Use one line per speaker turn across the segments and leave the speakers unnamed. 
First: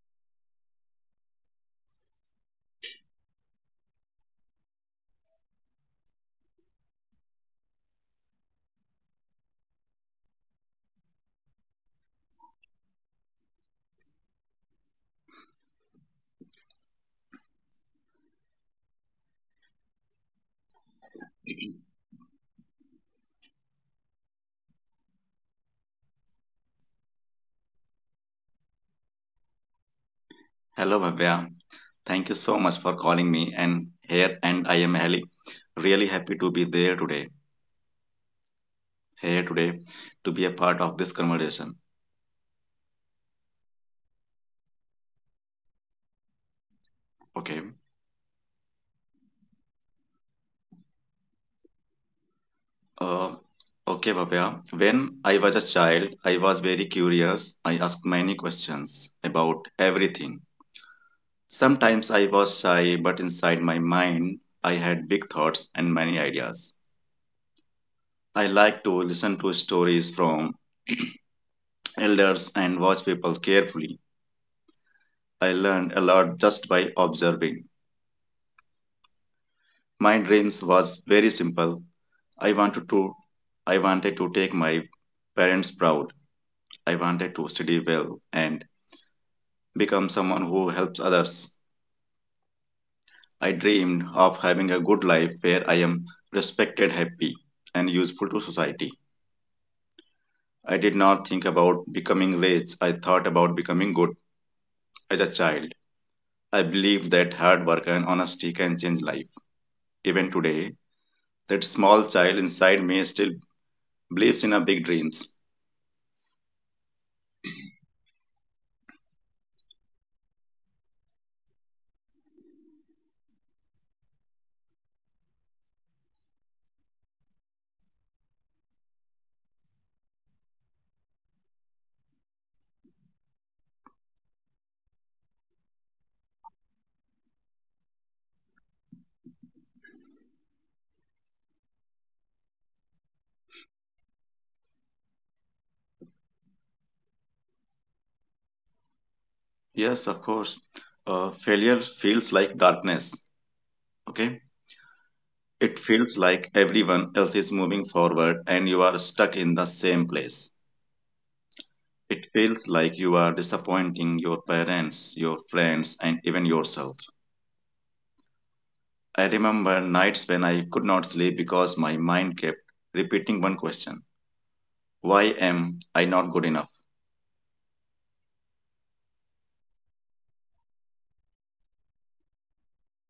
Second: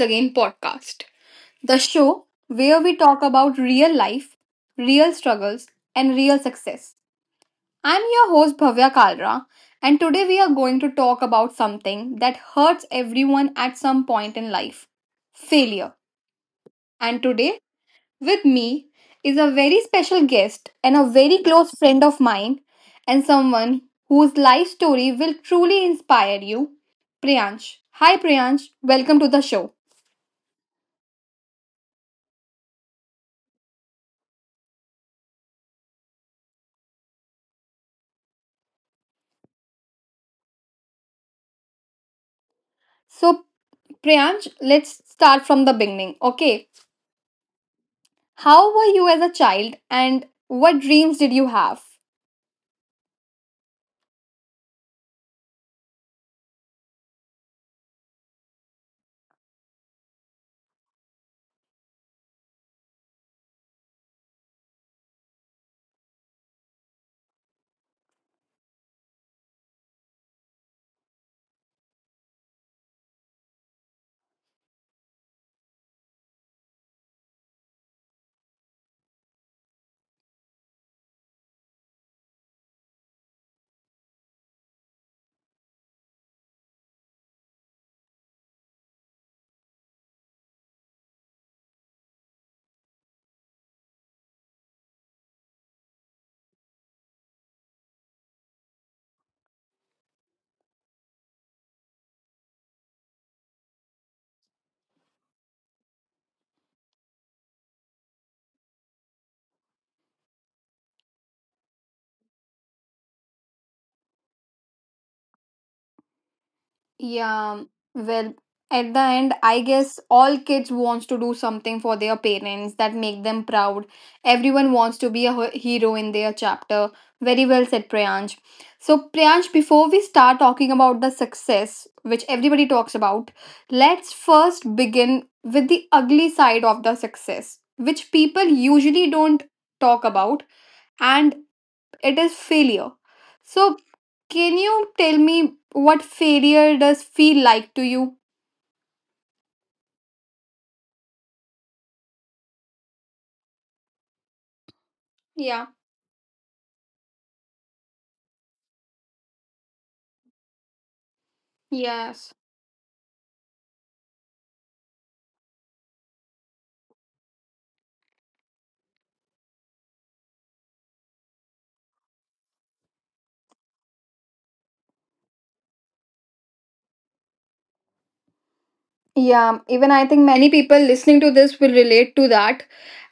Again podcast, the show where we talk about real life, real struggles, and real success. I'm your host, Bhavya Kalra, and today we are going to talk about something that hurts everyone at some point in life, failure. And today with me is a very special guest and a very close friend of mine, and someone whose life story will truly inspire you, Priyansh. Hi, Priyansh. Welcome to the show.
Hello, Bhavya. Thank you so much for calling me. And I am really happy to be there today, here today, to be a part of this conversation.
So, Priyansh, let's start from the beginning. Okay.
Okay.
How were you as a child and what dreams did you have?
Uh, okay, Bhavya. When I was a child, I was very curious. I asked many questions about everything. Sometimes I was shy, but inside my mind, I had big thoughts and many ideas. I like to listen to stories from elders and watch people carefully. I learned a lot just by observing. My dreams was very simple. I wanted to I wanted to take my parents proud. I wanted to study well and become someone who helps others. I dreamed of having a good life where I am respected, happy and useful to society. I did not think about becoming rich. I thought about becoming good as a child. I believed that hard work and honesty can change life. Even today, that small child inside me still believes in a big dreams.
Yeah, well, at the end, I guess all kids wants to do something for their parents that make them proud. Everyone wants to be a hero in their chapter. Very well said, Priyansh. So, Priyansh, before we start talking about the success, which everybody talks about, let's first begin with the ugly side of the success, which people usually don't talk about, and it is failure. So, can you tell me what failure does feel like to you?
Yes, of course. Failure feels like darkness. Okay.
Yeah.
It feels like everyone else is moving forward and you are stuck in the same place. It
Yes.
feels like you are disappointing your parents, your friends, and even yourself. I remember nights when I could not sleep because my mind kept repeating one question. Why am I not good enough?
Yeah, even I think many people listening to this will relate to that.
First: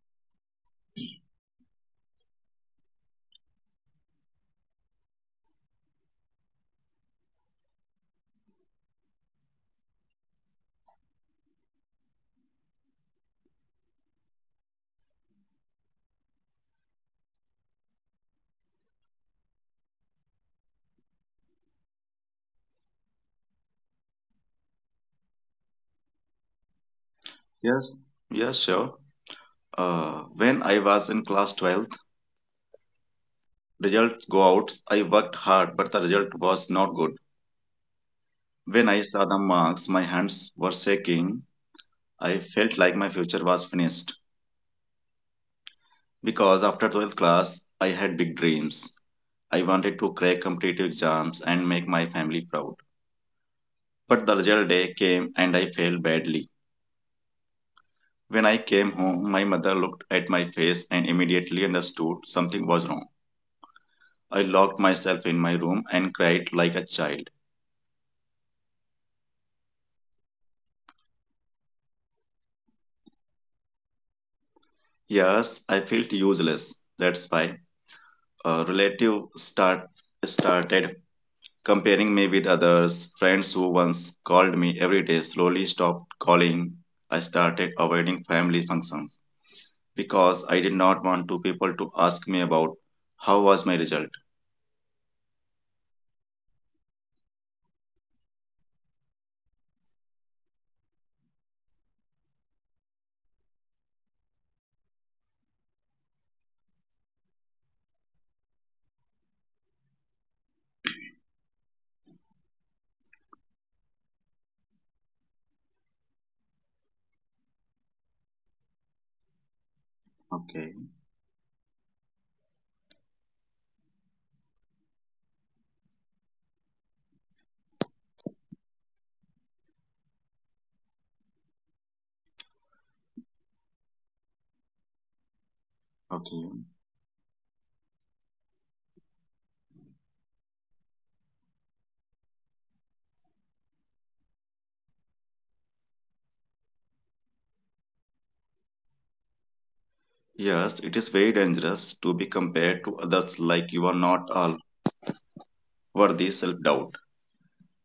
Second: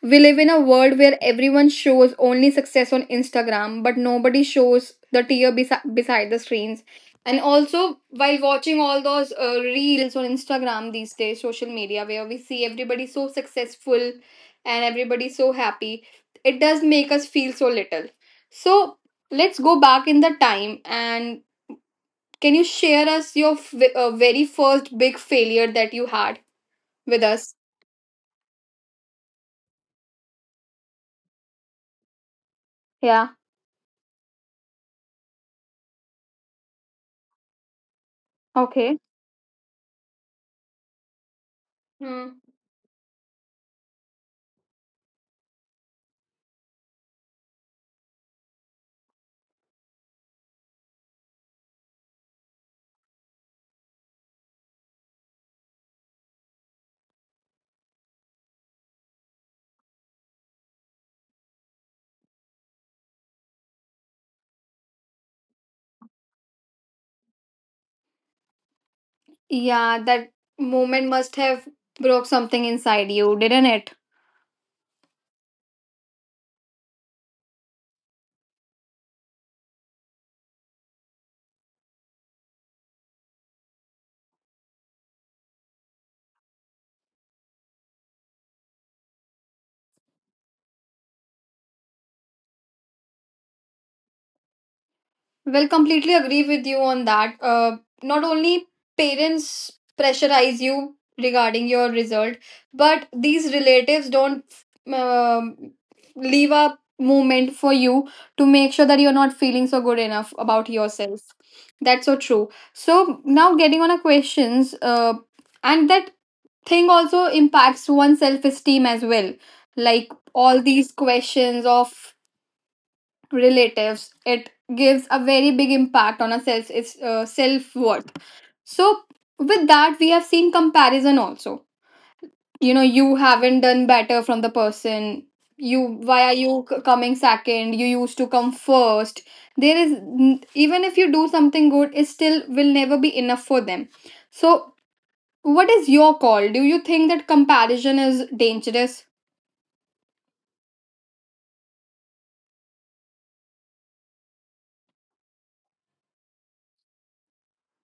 We live in a world where everyone shows only success on Instagram, but nobody shows the tear beside the screens. And also, while watching all those reels on Instagram these days, social media, where we see everybody so successful and everybody so happy, it does make us feel so little. So, let's go back in the time and can you share us your very first big failure that you had with us?
Yes, yes, sure. When I was in class twelfth.
Yeah.
Results go out. I worked hard, but the result was not good. When
Okay.
I saw the marks, my hands were shaking. I
Hmm.
felt like my future was finished. Because after 12th class, I had big dreams. I wanted to crack competitive exams and make my family proud. But the result day came and I failed badly. When I came home, my mother looked at my face and immediately understood something was wrong. I locked myself in my room and cried like a child.
Yeah, that moment must have broke something inside you, didn't it?
Yes, I felt useless. That's why a relative start started comparing me with others. Friends who once called me every day slowly stopped calling. I started avoiding family functions because I did not want two people to ask me about how was my result.
Well, completely agree with you on that. Not only parents pressurize you regarding your result, but these relatives don't um leave a moment for you to make sure that you're not feeling so good enough about yourself. That's so true. So now getting on a questions, and that thing also impacts one's self esteem as well. Like all
Okay,
these questions of relatives, it gives a very big impact on our self, it's self worth. So with that we have seen comparison also, you know, you haven't done better from the person. You, why are
okay.
you coming second? You used to come first. There is even if you do something good, it still will never be enough for them. So what is your call? Do you think that comparison is dangerous?
Yes, it is very dangerous to be compared to others like you are not all worthy self doubt.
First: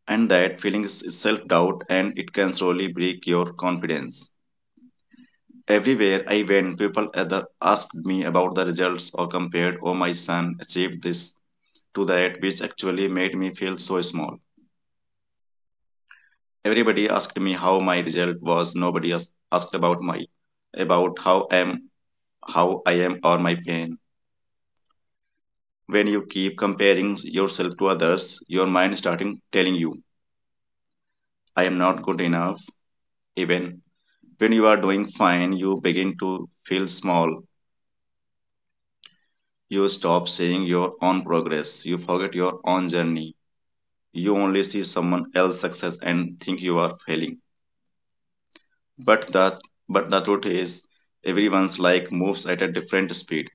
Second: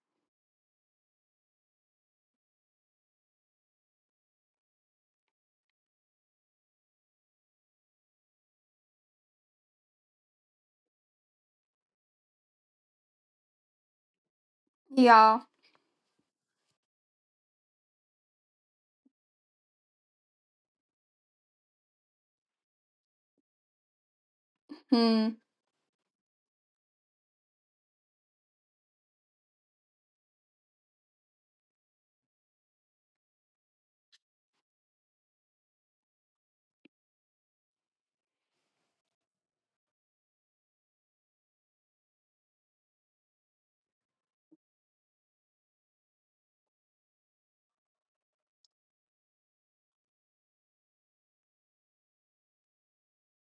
And that feeling is self doubt and it can slowly break your confidence. Everywhere I went, people either asked me about the results or compared, oh, my son achieved this to that, which actually made me feel so small.
Yeah.
Everybody asked me how my result was. Nobody asked about my about how I am, how I am or my pain.
Hmm.
When you keep comparing yourself to others, your mind starting telling you, I am not good enough. Even when you are doing fine, you begin to feel small. You stop seeing your own progress. You forget your own journey. You only see someone else's success and think you are failing, but that but the truth is, everyone's like moves at a different speed,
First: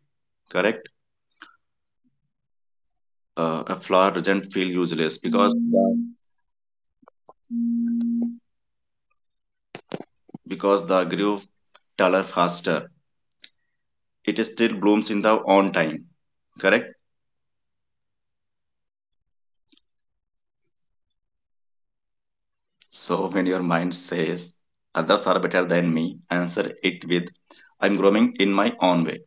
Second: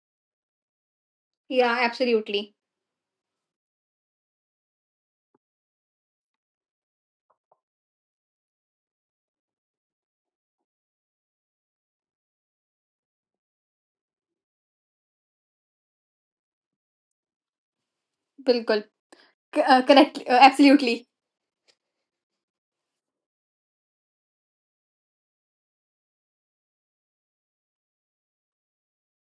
correct?
Yeah, absolutely.
A flower doesn't feel useless because the grew taller faster. It still blooms in the own time, correct?
बिल्कुल correct absolutely.
So when your mind says others are better than me, answer it with, I'm growing in my own way.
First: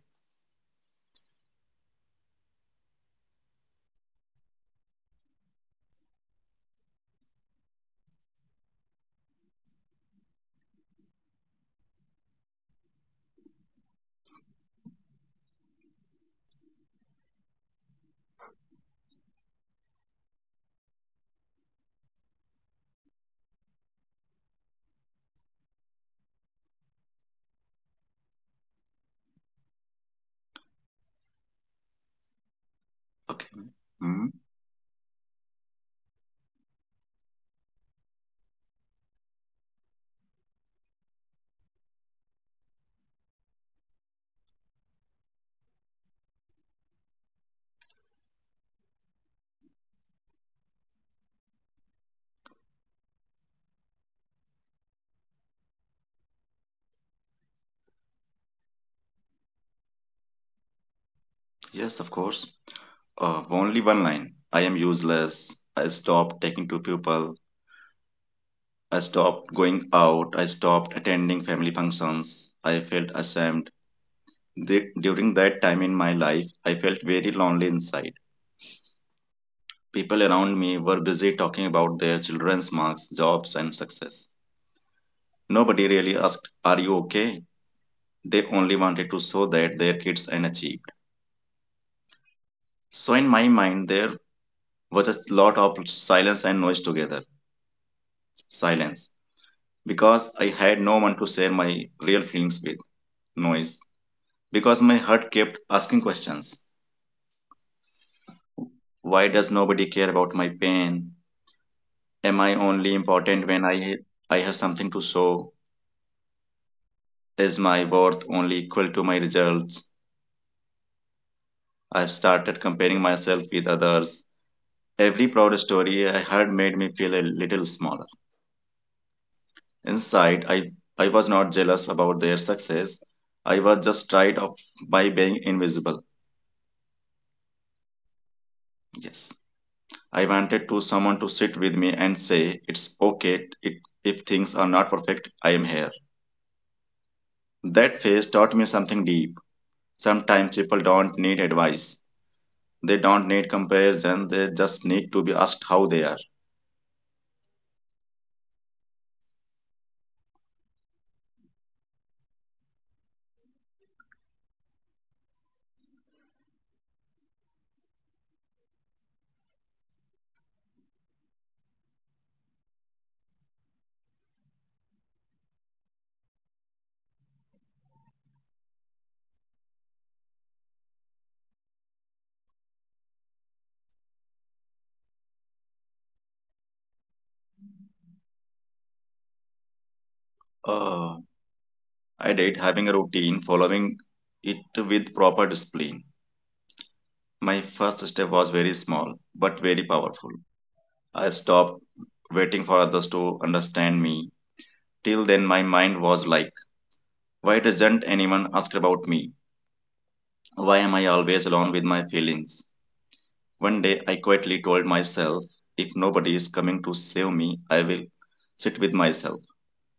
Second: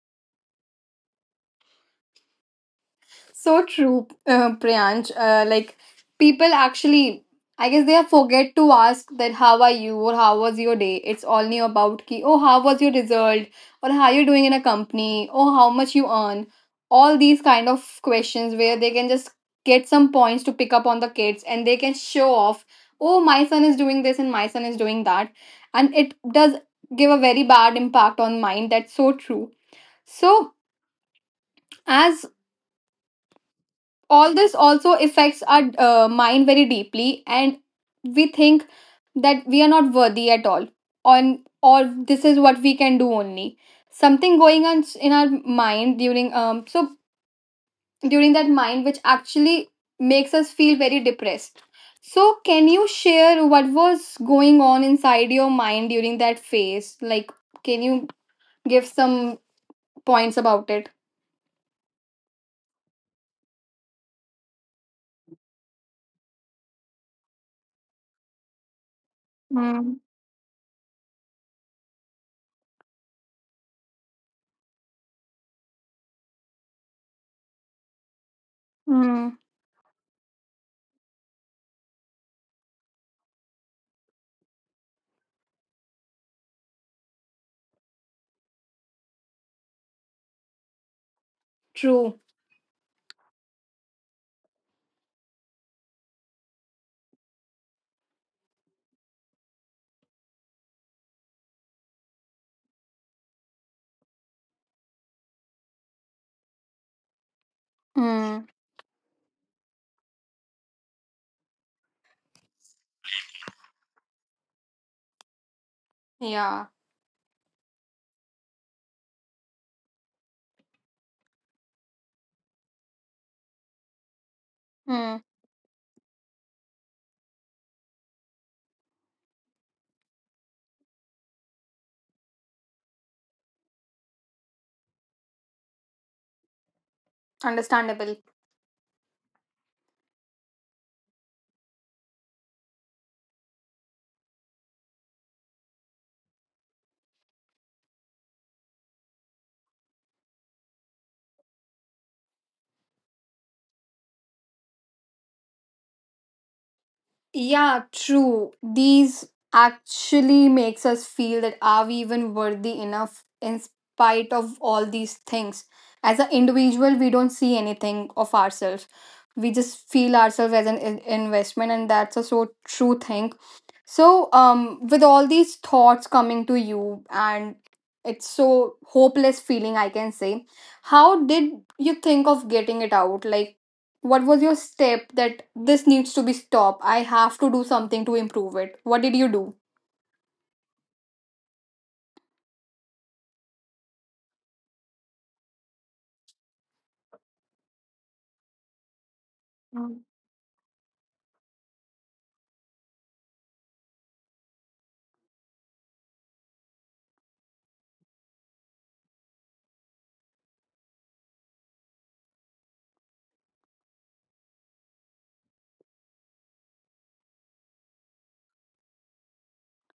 So true, Priyansh. Like people actually, I guess they forget to ask that how are you or how was your day. It's only about ki oh how was your result or how you're doing in a company or how much you earn. All these kind of questions where they can just get some points to pick up on the kids and they can show off. Oh, my son is doing this and my son is doing that, and it does give a very bad impact on mind. That's so true. So as
Okay.
all
Mhm.
this also affects our mind very deeply and we think that we are not worthy at all, on or this is what we can do only, something going on in our mind during so during that mind which actually makes us feel very depressed. So can you share what was going on inside your mind during that phase? Like, can you give some points about it?
Yes, of course. Only one line. I am useless. I stopped talking to people. I stopped going
Mm.
out. I stopped attending family functions. I felt ashamed. During that time in my life, I felt very lonely inside.
Mm.
People around me were busy talking about their children's marks, jobs, and success. Nobody really asked, are you okay? They only wanted to show that their kids and achieved.
True.
So, in my mind, there was a lot of silence and noise together. Silence, because I had no one to share my real feelings with. Noise, because my heart kept asking questions.
Mm.
Why does nobody care about my pain? Am I only important when I have something to show?
Yeah.
Is my worth only equal to my results? I started comparing myself with others.
Mm.
Every proud story I heard made me feel a little smaller. Inside, I was not jealous about their success. I was just tired of by being invisible.
Understandable.
Yes. I wanted to someone to sit with me and say, it's okay if things are not perfect, I am here. That phase taught me something deep. Sometimes people don't need advice, they don't need comparison, they just need to be asked how they are.
Yeah, true. These actually makes us feel that are we even worthy enough in spite of all these things. As an individual, we don't see anything of ourselves. We just feel ourselves as an investment, and that's a so true thing. So, with all these thoughts coming to you, and it's so hopeless feeling, I can say. How did you think of getting it out? Like, what was your step that this needs to be stopped? I have to do something to improve it. What did you do?
Uh, I did having a routine, following it with proper discipline. My first step was very small but very
Mm.
powerful. I stopped waiting for others to understand me. Till then, my mind was like, why doesn't anyone ask about me? Why am I always alone with my feelings? One day I quietly told myself, if nobody is coming to save me, I will sit with myself.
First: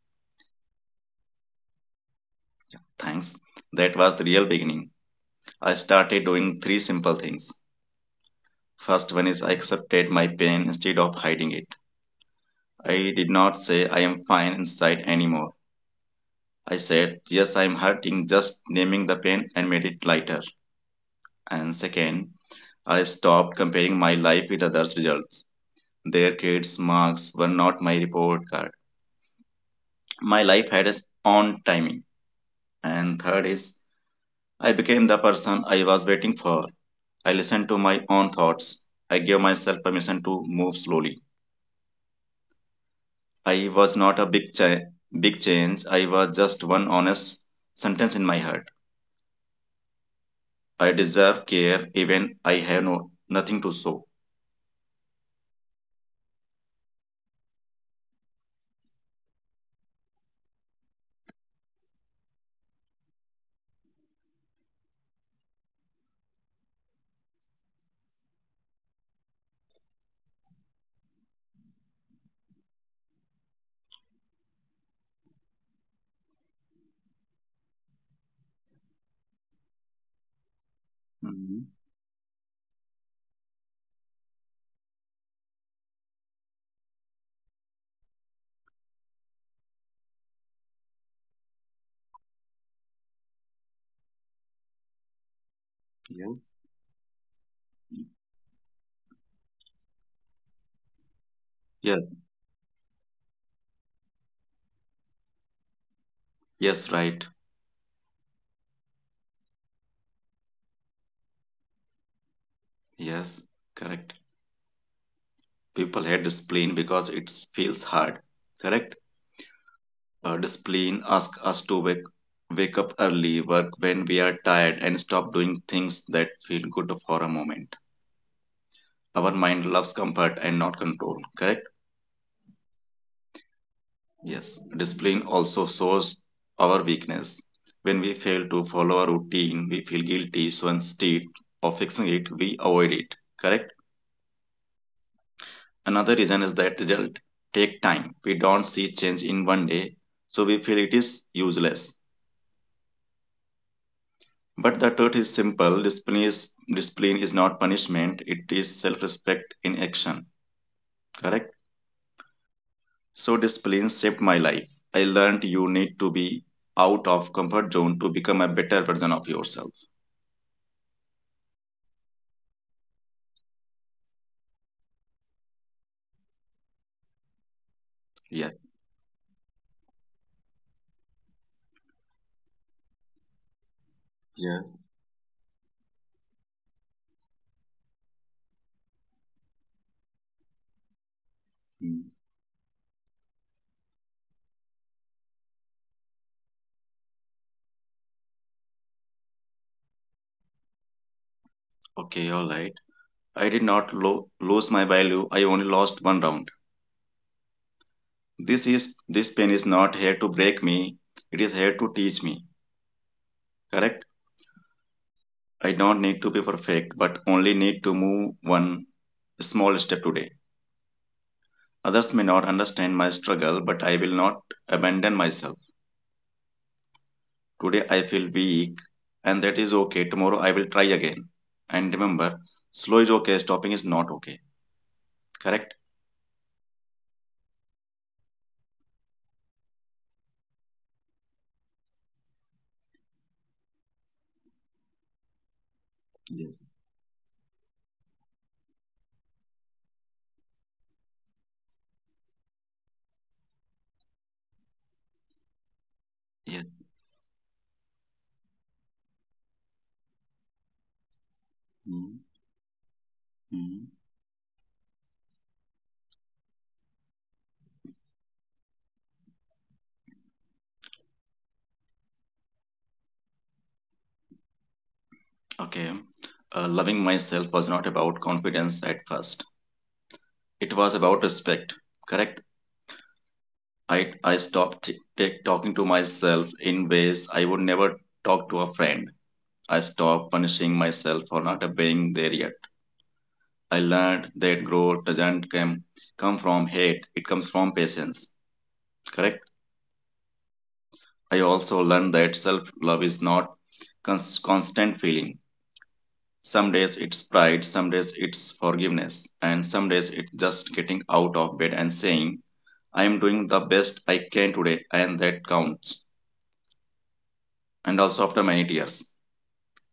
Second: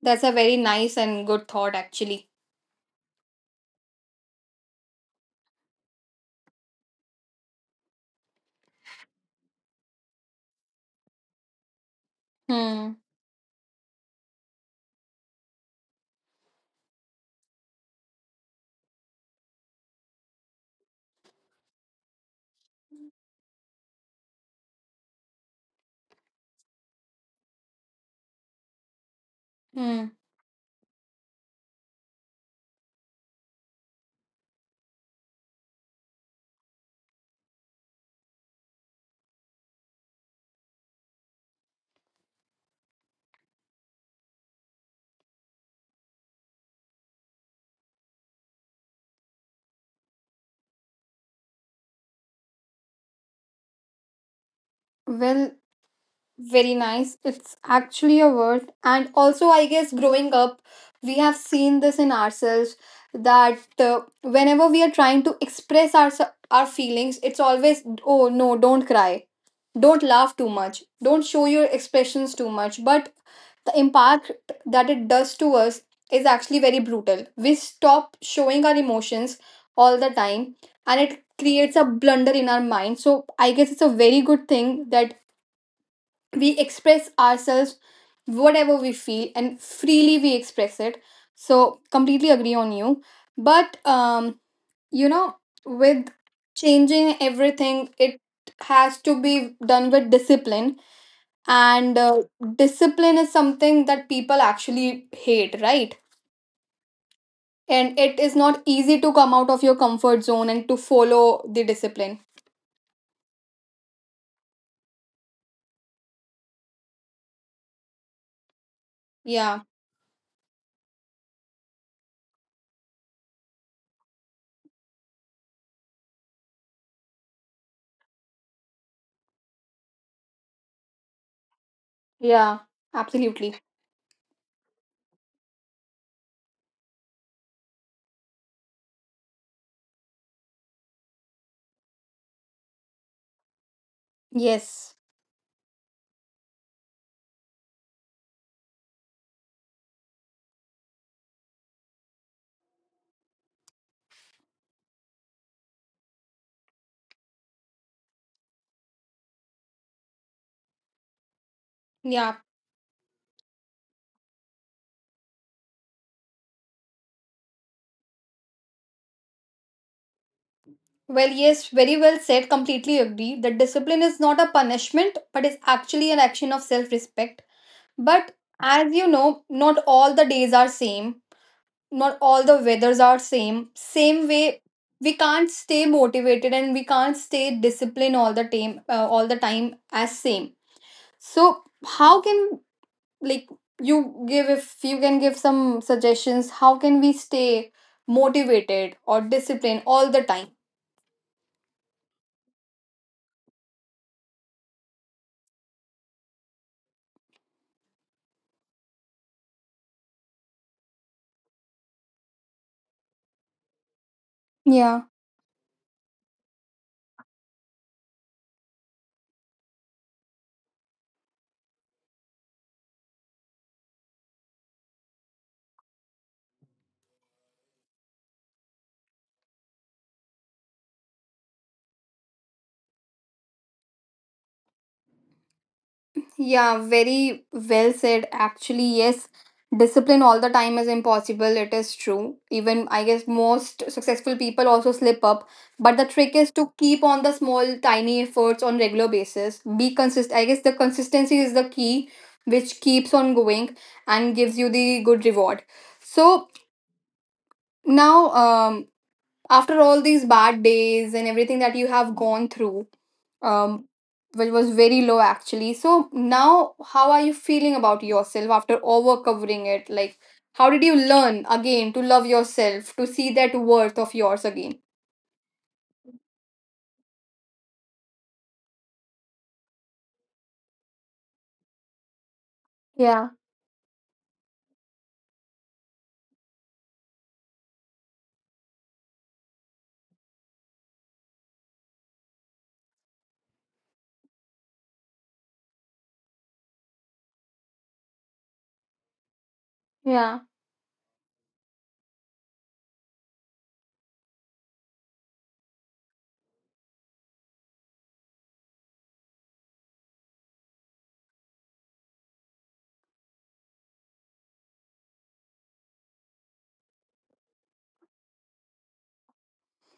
That's a very nice and good thought, actually.
Thanks. That was the real beginning. I started doing three simple things. First one is I accepted my pain instead of hiding it.
Hmm.
I did not say I am fine inside anymore. I said, yes, I am hurting, just naming the pain and made it lighter. And second, I stopped comparing my life with others' results. Their kids' marks were not my report card.
Hmm.
My life had its own timing. And third is, I became the person I was waiting for. I listened to my own thoughts. I gave myself permission to move slowly. I was not a big change. I was just one honest sentence in my heart. I deserve care even I have no nothing to show.
Well, very nice. It's actually a word. And also, I guess growing up, we have seen this in ourselves that whenever we are trying to express our feelings, it's always oh no, don't cry, don't laugh too much, don't show your expressions too much. But the impact that it does to us is actually very brutal. We stop showing our emotions all the time, and it
Hmm.
creates a blunder in our mind. So I guess it's a very good thing that we express ourselves whatever we feel and freely we express it. So completely agree on you. But you know, with
Yes.
changing everything, it has to be done with discipline, and
Yes.
discipline is something that people actually hate, right?
Yes. Right.
And it is not easy to come out of your comfort zone and to follow the discipline.
Yes. Correct. People hate discipline because it feels hard. Correct.
Yeah.
Discipline asks us to wake up early, work when we are tired, and stop doing things that feel good for a moment. Our mind loves comfort and not control, correct?
Yeah, absolutely.
Yes. Discipline also shows our weakness. When we fail to follow a routine, we feel guilty, so instead of fixing it, we avoid it, correct?
Yes.
Another reason is that result take time. We don't see change in one day, so we feel it is useless. But the truth is simple discipline is not punishment, it is self respect in action. Correct?
Yeah.
So, discipline saved my life. I learned you need to be out of comfort zone to become a better version of yourself.
Well, yes, very well said. Completely agree that discipline is not a punishment, but is actually an action of self respect. But
Yes.
as you know, not all the days are same, not all the weathers are same. Same way,
Yes.
we can't stay motivated and we can't stay disciplined all the time as same. So,
Mm.
how can, like, you give, if you can give some suggestions? How can we stay motivated or disciplined all the time?
Okay, all right. I did not lose my value. I only lost one round. This is this pain is not here to break me. It is here to teach me. Correct?
Yeah.
I don't need to be perfect, but only need to move one small step today. Others may not understand my struggle, but I will not abandon myself. Today I feel weak, and that is okay. Tomorrow I will try again. And remember, slow is okay, stopping is not okay. Correct?
Yeah, very well said. Actually, yes, discipline all the time is impossible. It is true. Even I guess most successful people also slip up. But the trick is to
Yes.
keep on the small, tiny efforts on regular basis. Be consistent. I guess the consistency is the key, which keeps on going and gives you the good reward. So
Yes.
now, after all these bad days and everything that you have
Hmm.
gone through, um,
Hmm.
which was very low actually. So now, how are you feeling about yourself after overcovering it? Like, how did you learn again to love yourself, to see that worth of yours again?
Okay. Loving myself was not about confidence at first, it was about respect. Correct?
Yeah,
I stopped talking to myself in ways I would never talk to a friend. I stopped punishing myself for not obeying their. I learned that growth doesn't come from hate, it comes from patience. Correct?
yeah.
I also learned that self love is not constant feeling. Some days it's pride, some days it's forgiveness, and some days it's just getting out of bed and saying, I am doing the best I can today, and that counts. And also after many tears.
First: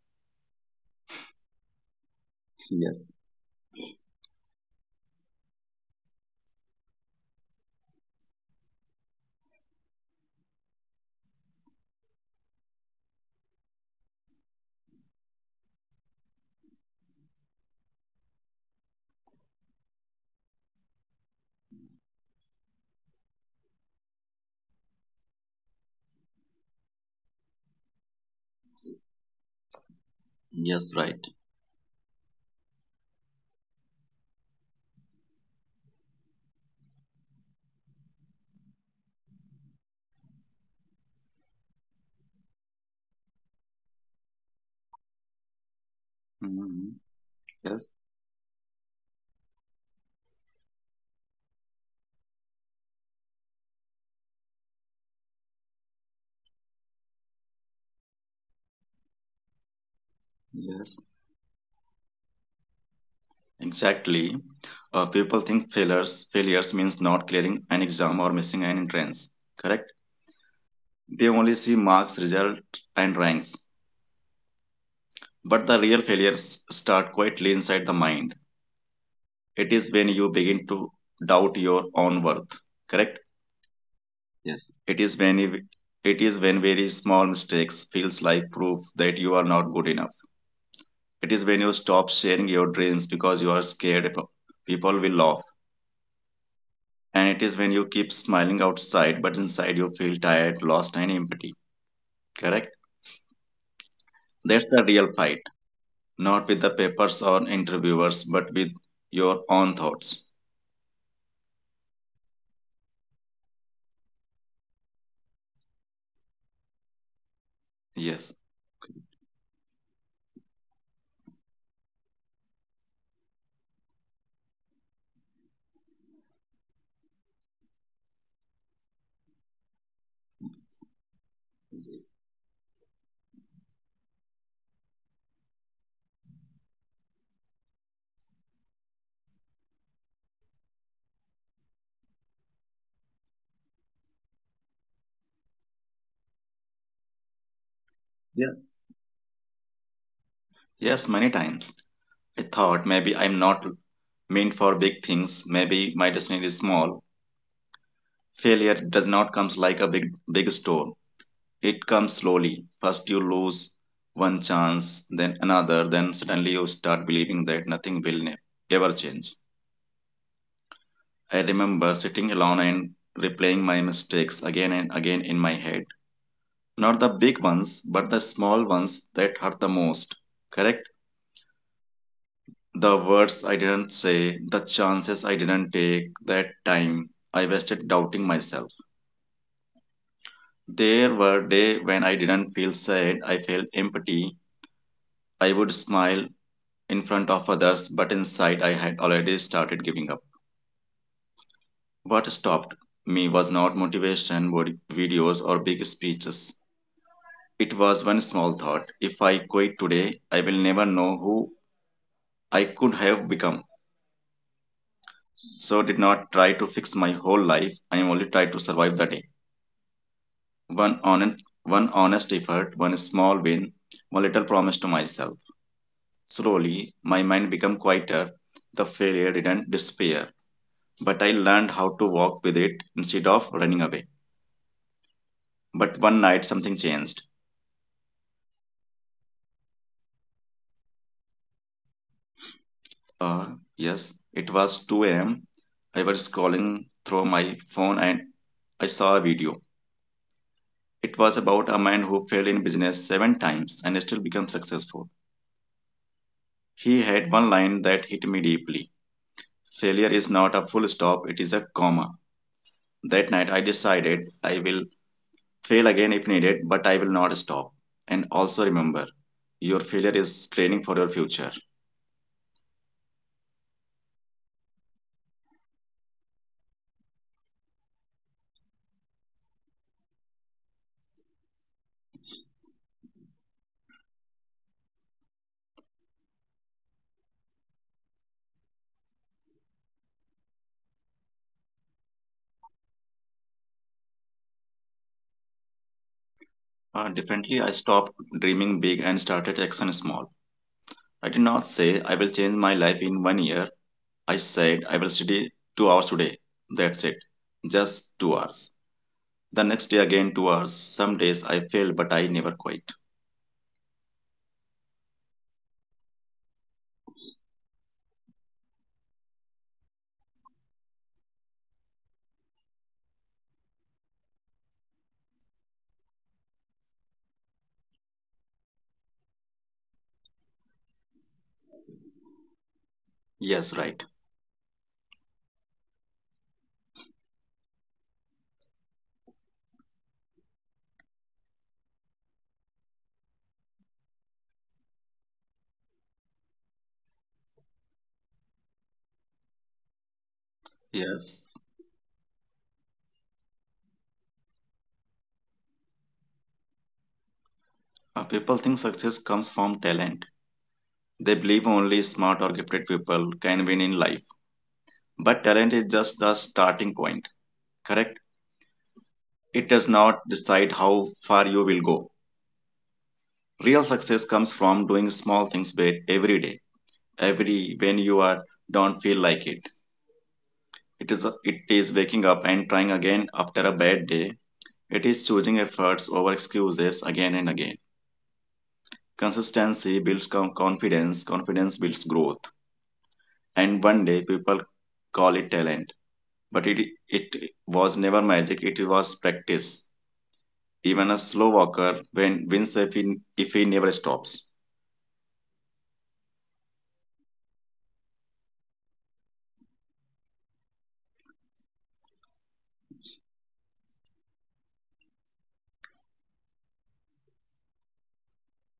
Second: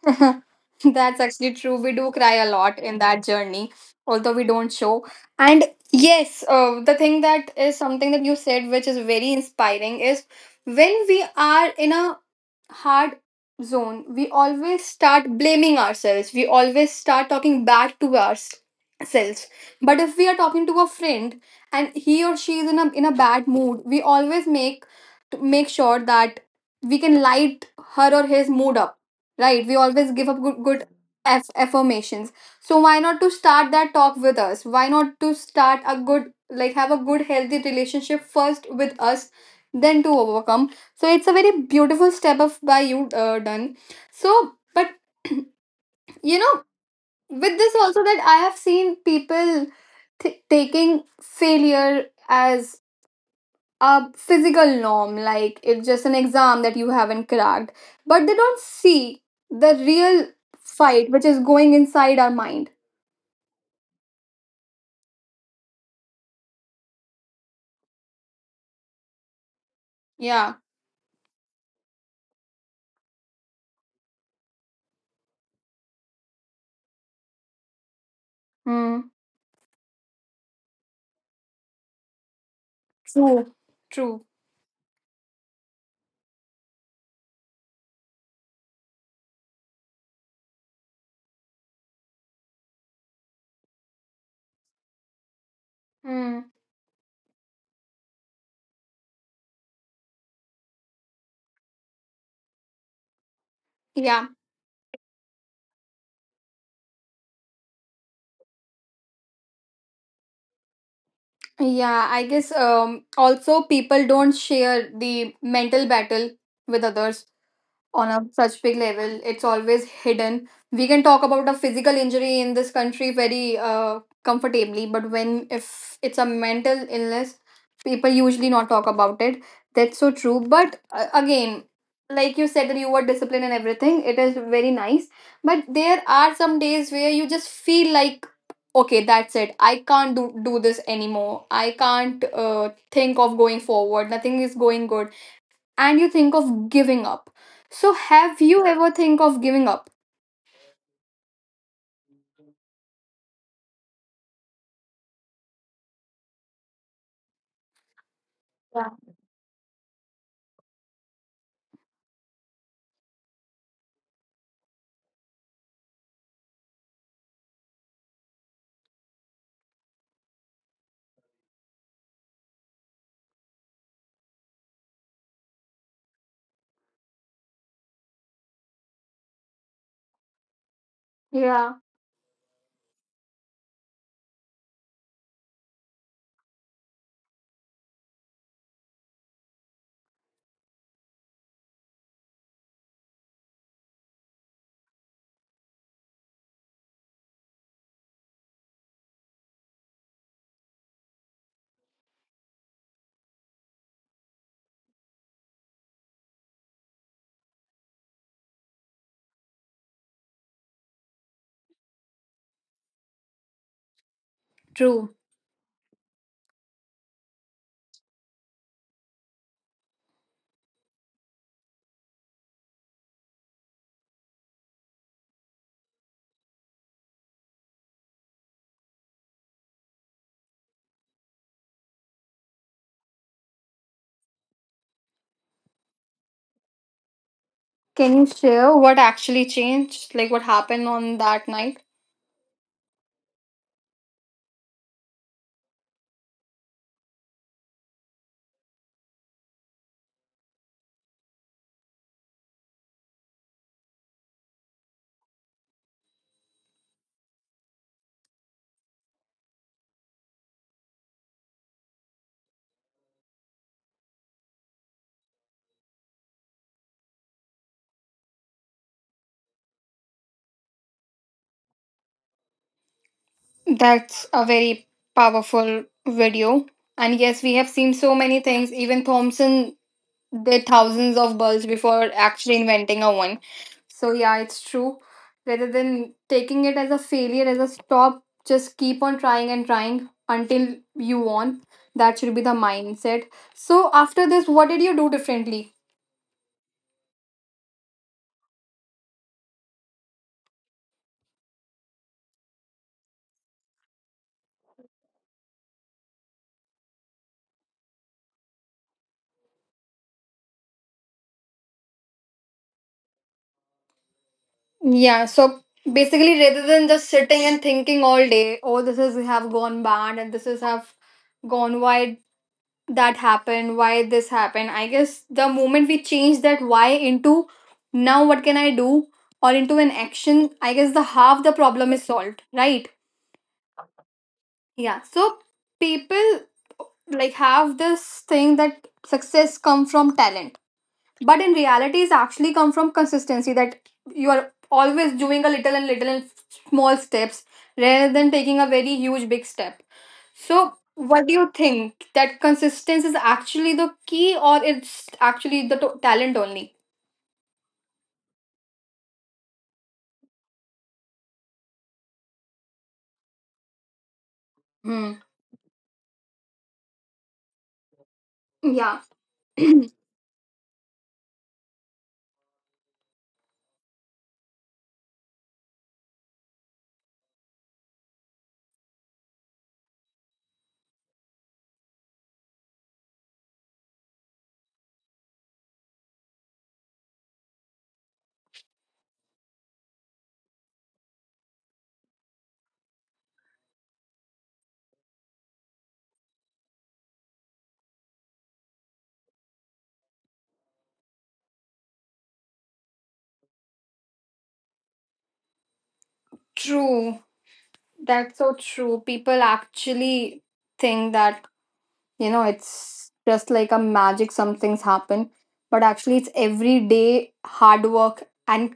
That's actually true. We do cry a lot in
Yes,
that journey, although we don't show. And yes, the thing that is something that you said, which is very inspiring, is when we are in a hard zone, we always start blaming ourselves. We always start talking back to ourselves. But if we are talking to a friend and he or she is in a bad mood, we always make to make sure that we can light her or his mood up. Right? We always give up good
yes, right.
affirmations. So why not to start that talk with us? Why not to start a good, like, have a good healthy relationship first with us, then to overcome. So it's a very beautiful step of by you done. So but you know,
Mhm.
with this
Yes,
also, that I have seen people taking failure as a physical norm, like it's just an exam that you haven't cracked, but they don't see the real
yes.
fight which is going inside our mind.
Exactly. People think failures means not clearing an exam or missing an entrance. Correct?
Yeah.
They only see marks, result, and ranks. But the real failures start quietly inside the mind.
Mm.
It is when you begin to doubt your own worth. Correct?
True. True.
Yes. It is when very small mistakes feels like proof that you are not good enough. It is when you stop sharing your dreams because you are scared people will laugh.
Mm.
And it is when you keep smiling outside, but inside you feel tired, lost, and empty. Correct?
Yeah.
That's the real fight. Not with the papers or interviewers, but with your own thoughts.
Yeah, I guess also people don't share the mental battle with others on a
Yes.
such big level. It's always hidden. We can talk about a physical injury in this country very comfortably, but when, if it's a mental illness, people usually not talk about it. That's so true. But again, like you said that you were disciplined and everything, it is very nice. But there are some days where you just feel like, okay, that's it, I can't do this anymore, I can't think of going forward, nothing is going good, and you think of giving up. So have
Yeah.
you ever think of giving up?
Yes, many times. I thought maybe I'm not meant for big things. Maybe my destiny is small. Failure
Yeah.
does not come like a big storm. It comes slowly. First, you lose one chance, then another, then suddenly you start believing that nothing will ever change. I remember sitting alone and replaying my mistakes again and again in my head. Not the big ones, but the small ones that hurt the most. Correct?
Yeah.
The words I didn't say, the chances I didn't take, that time I wasted doubting myself. There were days when I didn't feel sad, I felt empty. I would smile in front of others, but inside I had already started giving up. What stopped me was not motivation, videos, or big speeches. It was one small thought. If I quit today, I will never know who I could have become.
True.
So did not try to fix my whole life. I only tried to survive the day. One honest, one honest effort, one small win, one little promise to myself. Slowly, my mind became quieter. The failure didn't disappear, but I learned how to walk with it instead of running away. But one night, something changed.
Can you share what actually changed? Like, what happened on that night?
Yes, it was 2 a.m. I was scrolling through my phone and I saw a video. It was about a man who failed in business seven times and still became successful. He had one line that hit me deeply. Failure is not a full stop, it is a comma. That night I decided I will fail again if needed, but I will not stop. And also remember, your failure is training for your future.
That's a very powerful video. And yes, we have seen so many things. Even Thompson there thousands of bulbs before actually inventing a one. So yeah, it's true. Rather than taking it as a failure, as a stop, just keep on trying and trying until you won. That should be the mindset. So after this, what did you do differently?
Differently, I stopped dreaming big and started action small. I did not say, I will change my life in one year. I said, I will study 2 hours today. That's it. Just 2 hours. The next day, again, 2 hours. Some days I fail, but I never quit.
Yeah, so basically rather than just sitting and thinking all day, oh this is have gone bad and this is have gone wide, that happened, why this happened, I guess the moment we change that why into now what can I do, or into an action, I guess the half the problem is solved, right?
Yes, right.
Yeah. So people, like, have this thing that success come from talent, but in reality it's actually come from consistency, that you are always doing a little and little and small steps rather than taking a very huge big step. So, what do you
Yes.
think that consistency is actually the key, or it's actually the talent only?
People think success comes from talent. They believe only smart or gifted people can win in life.
Hmm.
But talent is just the starting point, correct?
Yeah,
It does not decide how far you will go. Real success comes from doing small things every day, every when you are don't feel like it. It is waking up and trying again after a bad day. It is choosing efforts over excuses again and again. Consistency builds confidence. Confidence builds growth. And one day people call it talent, but it was never magic, it was practice. Even a slow walker when wins if he never stops.
true. That's so true. People actually think that you know it's just like a magic. Some things happen, but actually, it's everyday hard work and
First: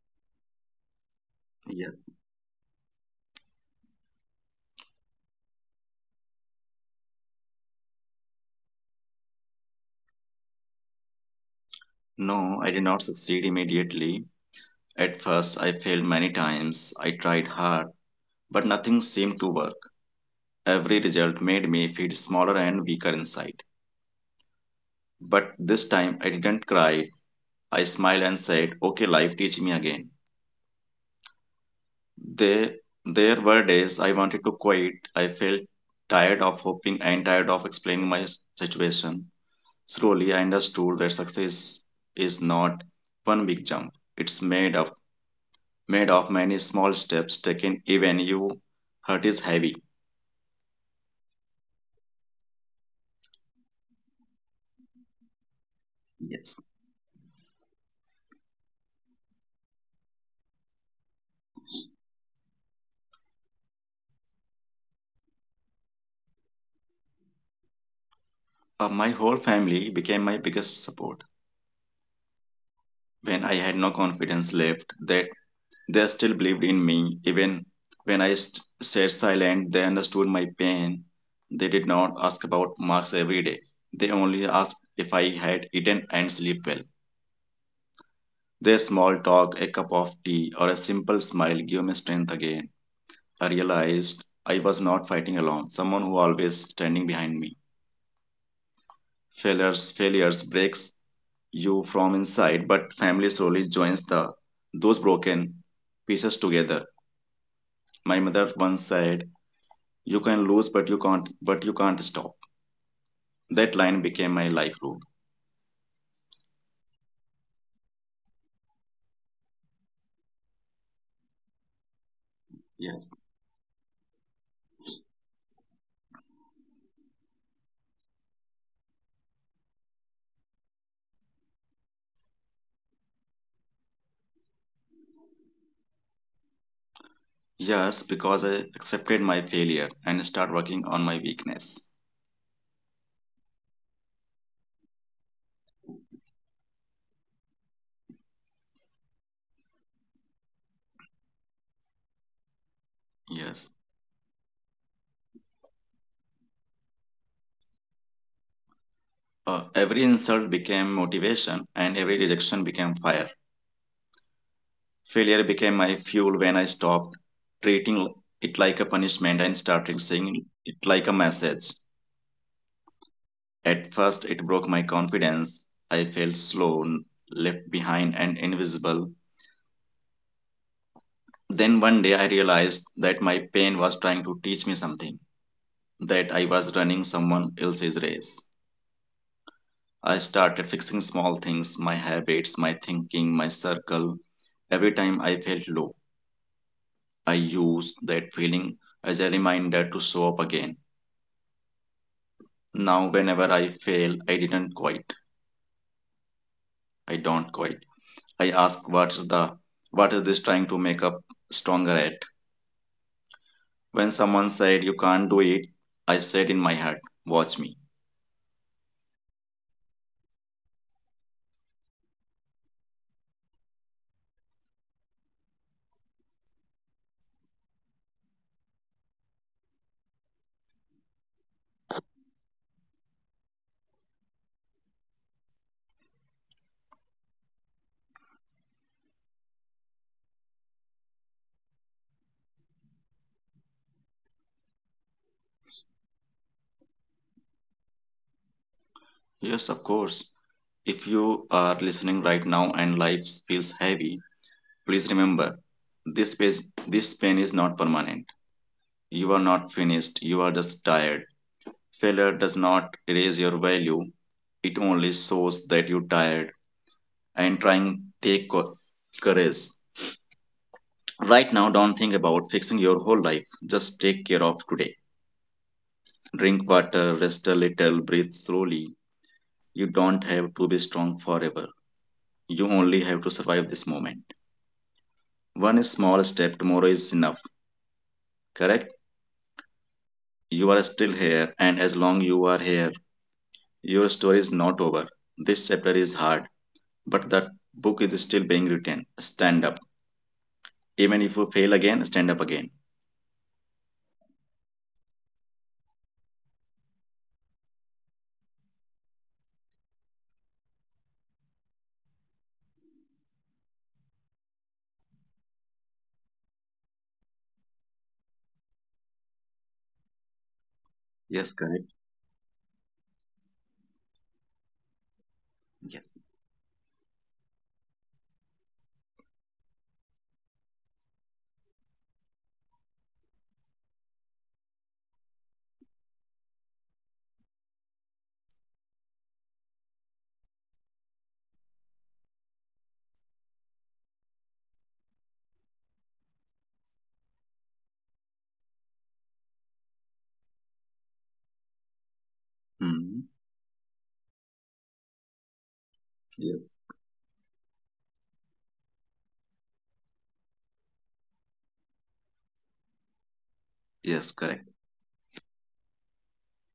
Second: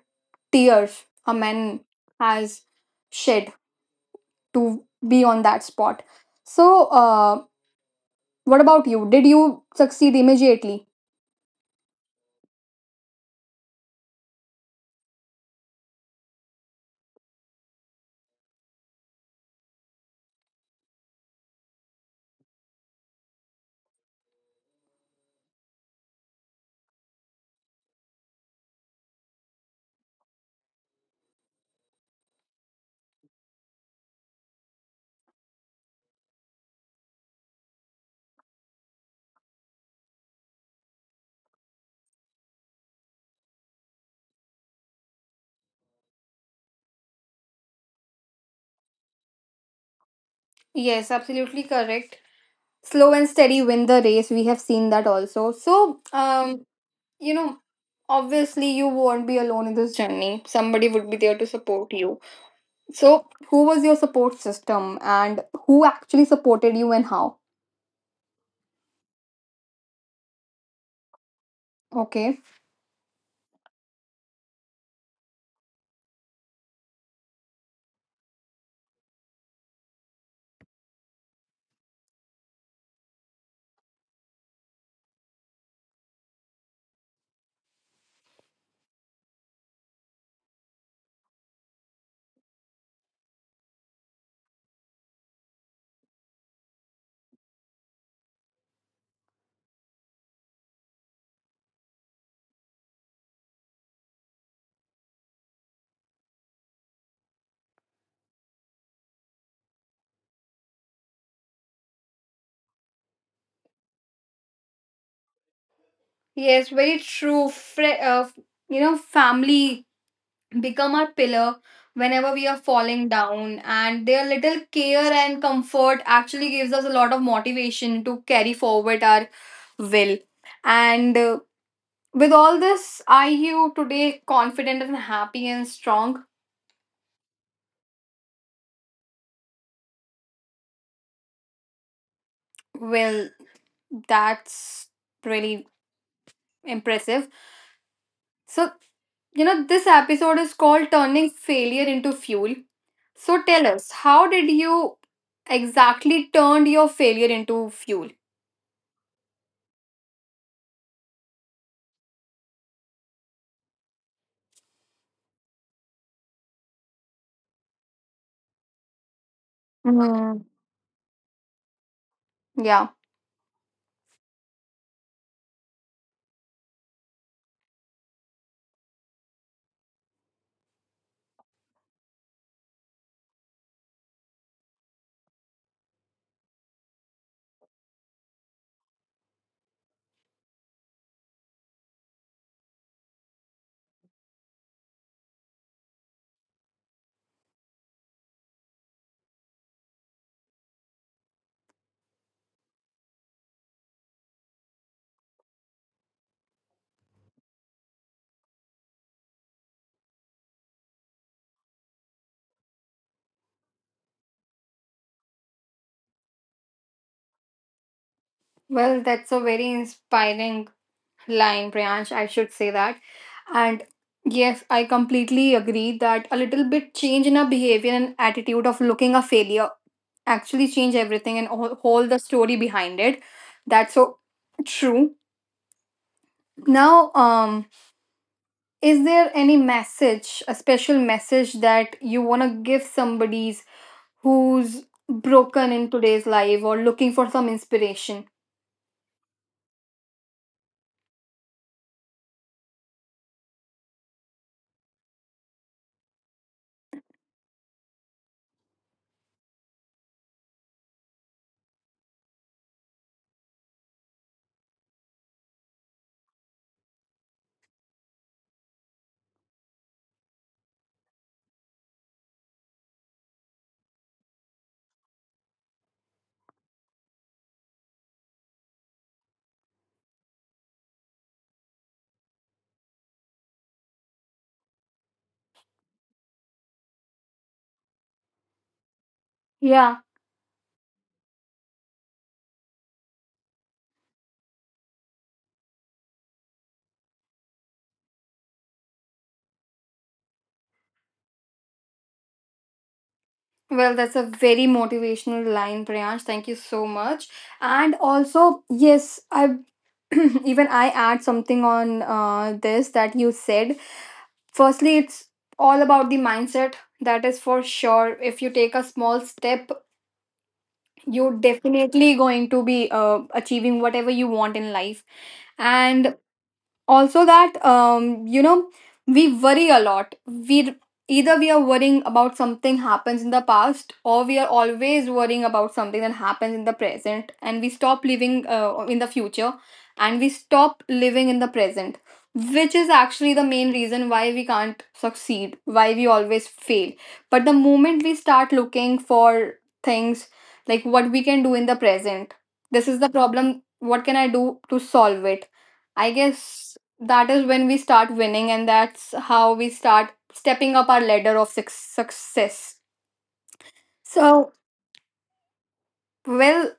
tears a man
Yes.
has shed to be on that spot. So, what about you? Did you succeed immediately?
No, I did not succeed immediately. At first, I failed many times. I tried hard, but nothing seemed to work. Every result made me feel smaller and weaker inside. But this time I didn't cry. I smiled and said, "Okay, life, teach me again." There, there were days I wanted to quit. I felt tired of hoping and tired of explaining my situation. Slowly, I understood that success is not one big jump. It's made of many small steps taken even you hurt is heavy.
Yes, absolutely correct. Slow and steady win the race. We have seen that also. So,
Yes.
you know, obviously you won't be alone in this journey. Somebody would be there to support you. So, who was your support system and who actually supported you and how?
My whole family became my biggest support.
Okay.
When I had no confidence left, that they still believed in me. Even when I stayed silent, they understood my pain. They did not ask about marks every day. They only asked if I had eaten and slept well. Their small talk, a cup of tea, or a simple smile gave me strength again. I realized I was not fighting alone, someone who always standing behind me. Failures breaks you from inside, but family slowly joins the those broken pieces together. My mother once said, "You can lose, but you can't stop." That line became my life rule.
Yes, very true. You know, family become our pillar whenever we are falling
Yes.
down and their little care and comfort actually gives us a lot of motivation to carry forward our will. And with all this, are you today confident and happy and strong?
Yes, because I accepted my failure and start working on my weakness.
Well, that's really impressive. So, you know, this episode is called Turning Failure into Fuel. So, tell
Yes.
us, how did you exactly turned your failure into fuel?
Every insult became motivation and every rejection became fire. Failure became my fuel when I stopped treating it like a punishment and started seeing
Mm,
it like a message.
yeah.
At first, it broke my confidence. I felt slow, left behind, and invisible. Then one day I realized that my pain was trying to teach me something, that I was running someone else's race. I started fixing small things, my habits, my thinking, my circle. Every time I felt low, I used that feeling as a reminder to show up again. Now, whenever I fail, I didn't quit. I don't quit. I ask what is this trying to make up stronger at? When someone said you can't do it, I said in my heart, watch me.
Well, that's a very inspiring line, Priyansh, I should say that. And yes, I completely agree that a little bit change in our behavior and attitude of looking a failure actually change everything and whole the story behind it. That's so true. Now, is there any message, a special message, that you want to give somebody's who's broken in today's life or looking for some inspiration?
Yes, of course. If you are listening right now and life feels heavy, please remember this pain, this pain is not permanent. You are not finished, you are just tired. Failure does not erase your value, it only shows that you're tired and trying take courage. Right now, don't think about fixing your whole life. Just take care of today. Drink water, rest a little, breathe slowly. You don't have to be strong forever. You only have to survive this moment. One small step tomorrow is enough, correct?
Yeah.
You are still here, and as long you are here, your story is not over. This chapter is hard, but that book is still being written. Stand up. Even if you fail again, stand up again.
Well, that's a very motivational line, Priyansh. Thank you so much. And also, yes, I even I add something on this that you said. Firstly, it's all about the mindset. That is for sure. If you take a small step, you're
Yes, correct.
definitely going to be achieving whatever you want in life. And
Yes.
also that you know, we worry a lot. We either we are worrying about something happens in the past, or we are always worrying about something that happens in the present, and we stop living in the future, and we stop living in the present, which is actually the main reason why we can't succeed, why we always fail. But the moment we start looking for things, like what we can do in the present, this is the
Hmm.
problem, what can I do to solve it, I
Yes.
guess that is when we start winning and that's how we start stepping up our ladder of success.
Yes,
So
correct.
well,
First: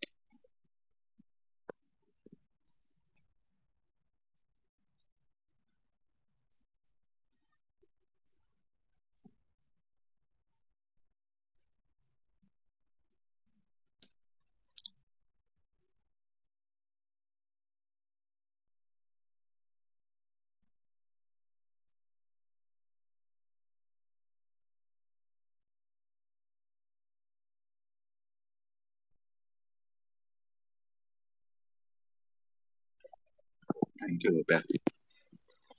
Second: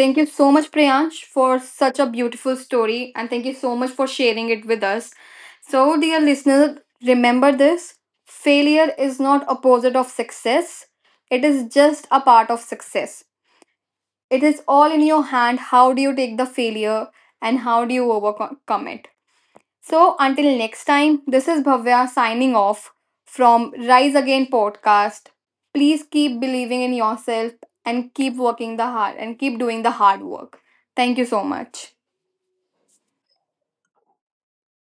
thank you so much, Priyansh, for such a beautiful story, and thank you so much for sharing it with us. So dear listener, remember this: failure is not opposite of success, it is just a part of success. It is all in your hand, how do you take the failure and how do you overcome it. So until next time, this is Bhavya signing off from Rise Again podcast. Please keep believing in yourself and keep working the hard and keep doing the hard work. Thank you so much.
Thank you, Rupa.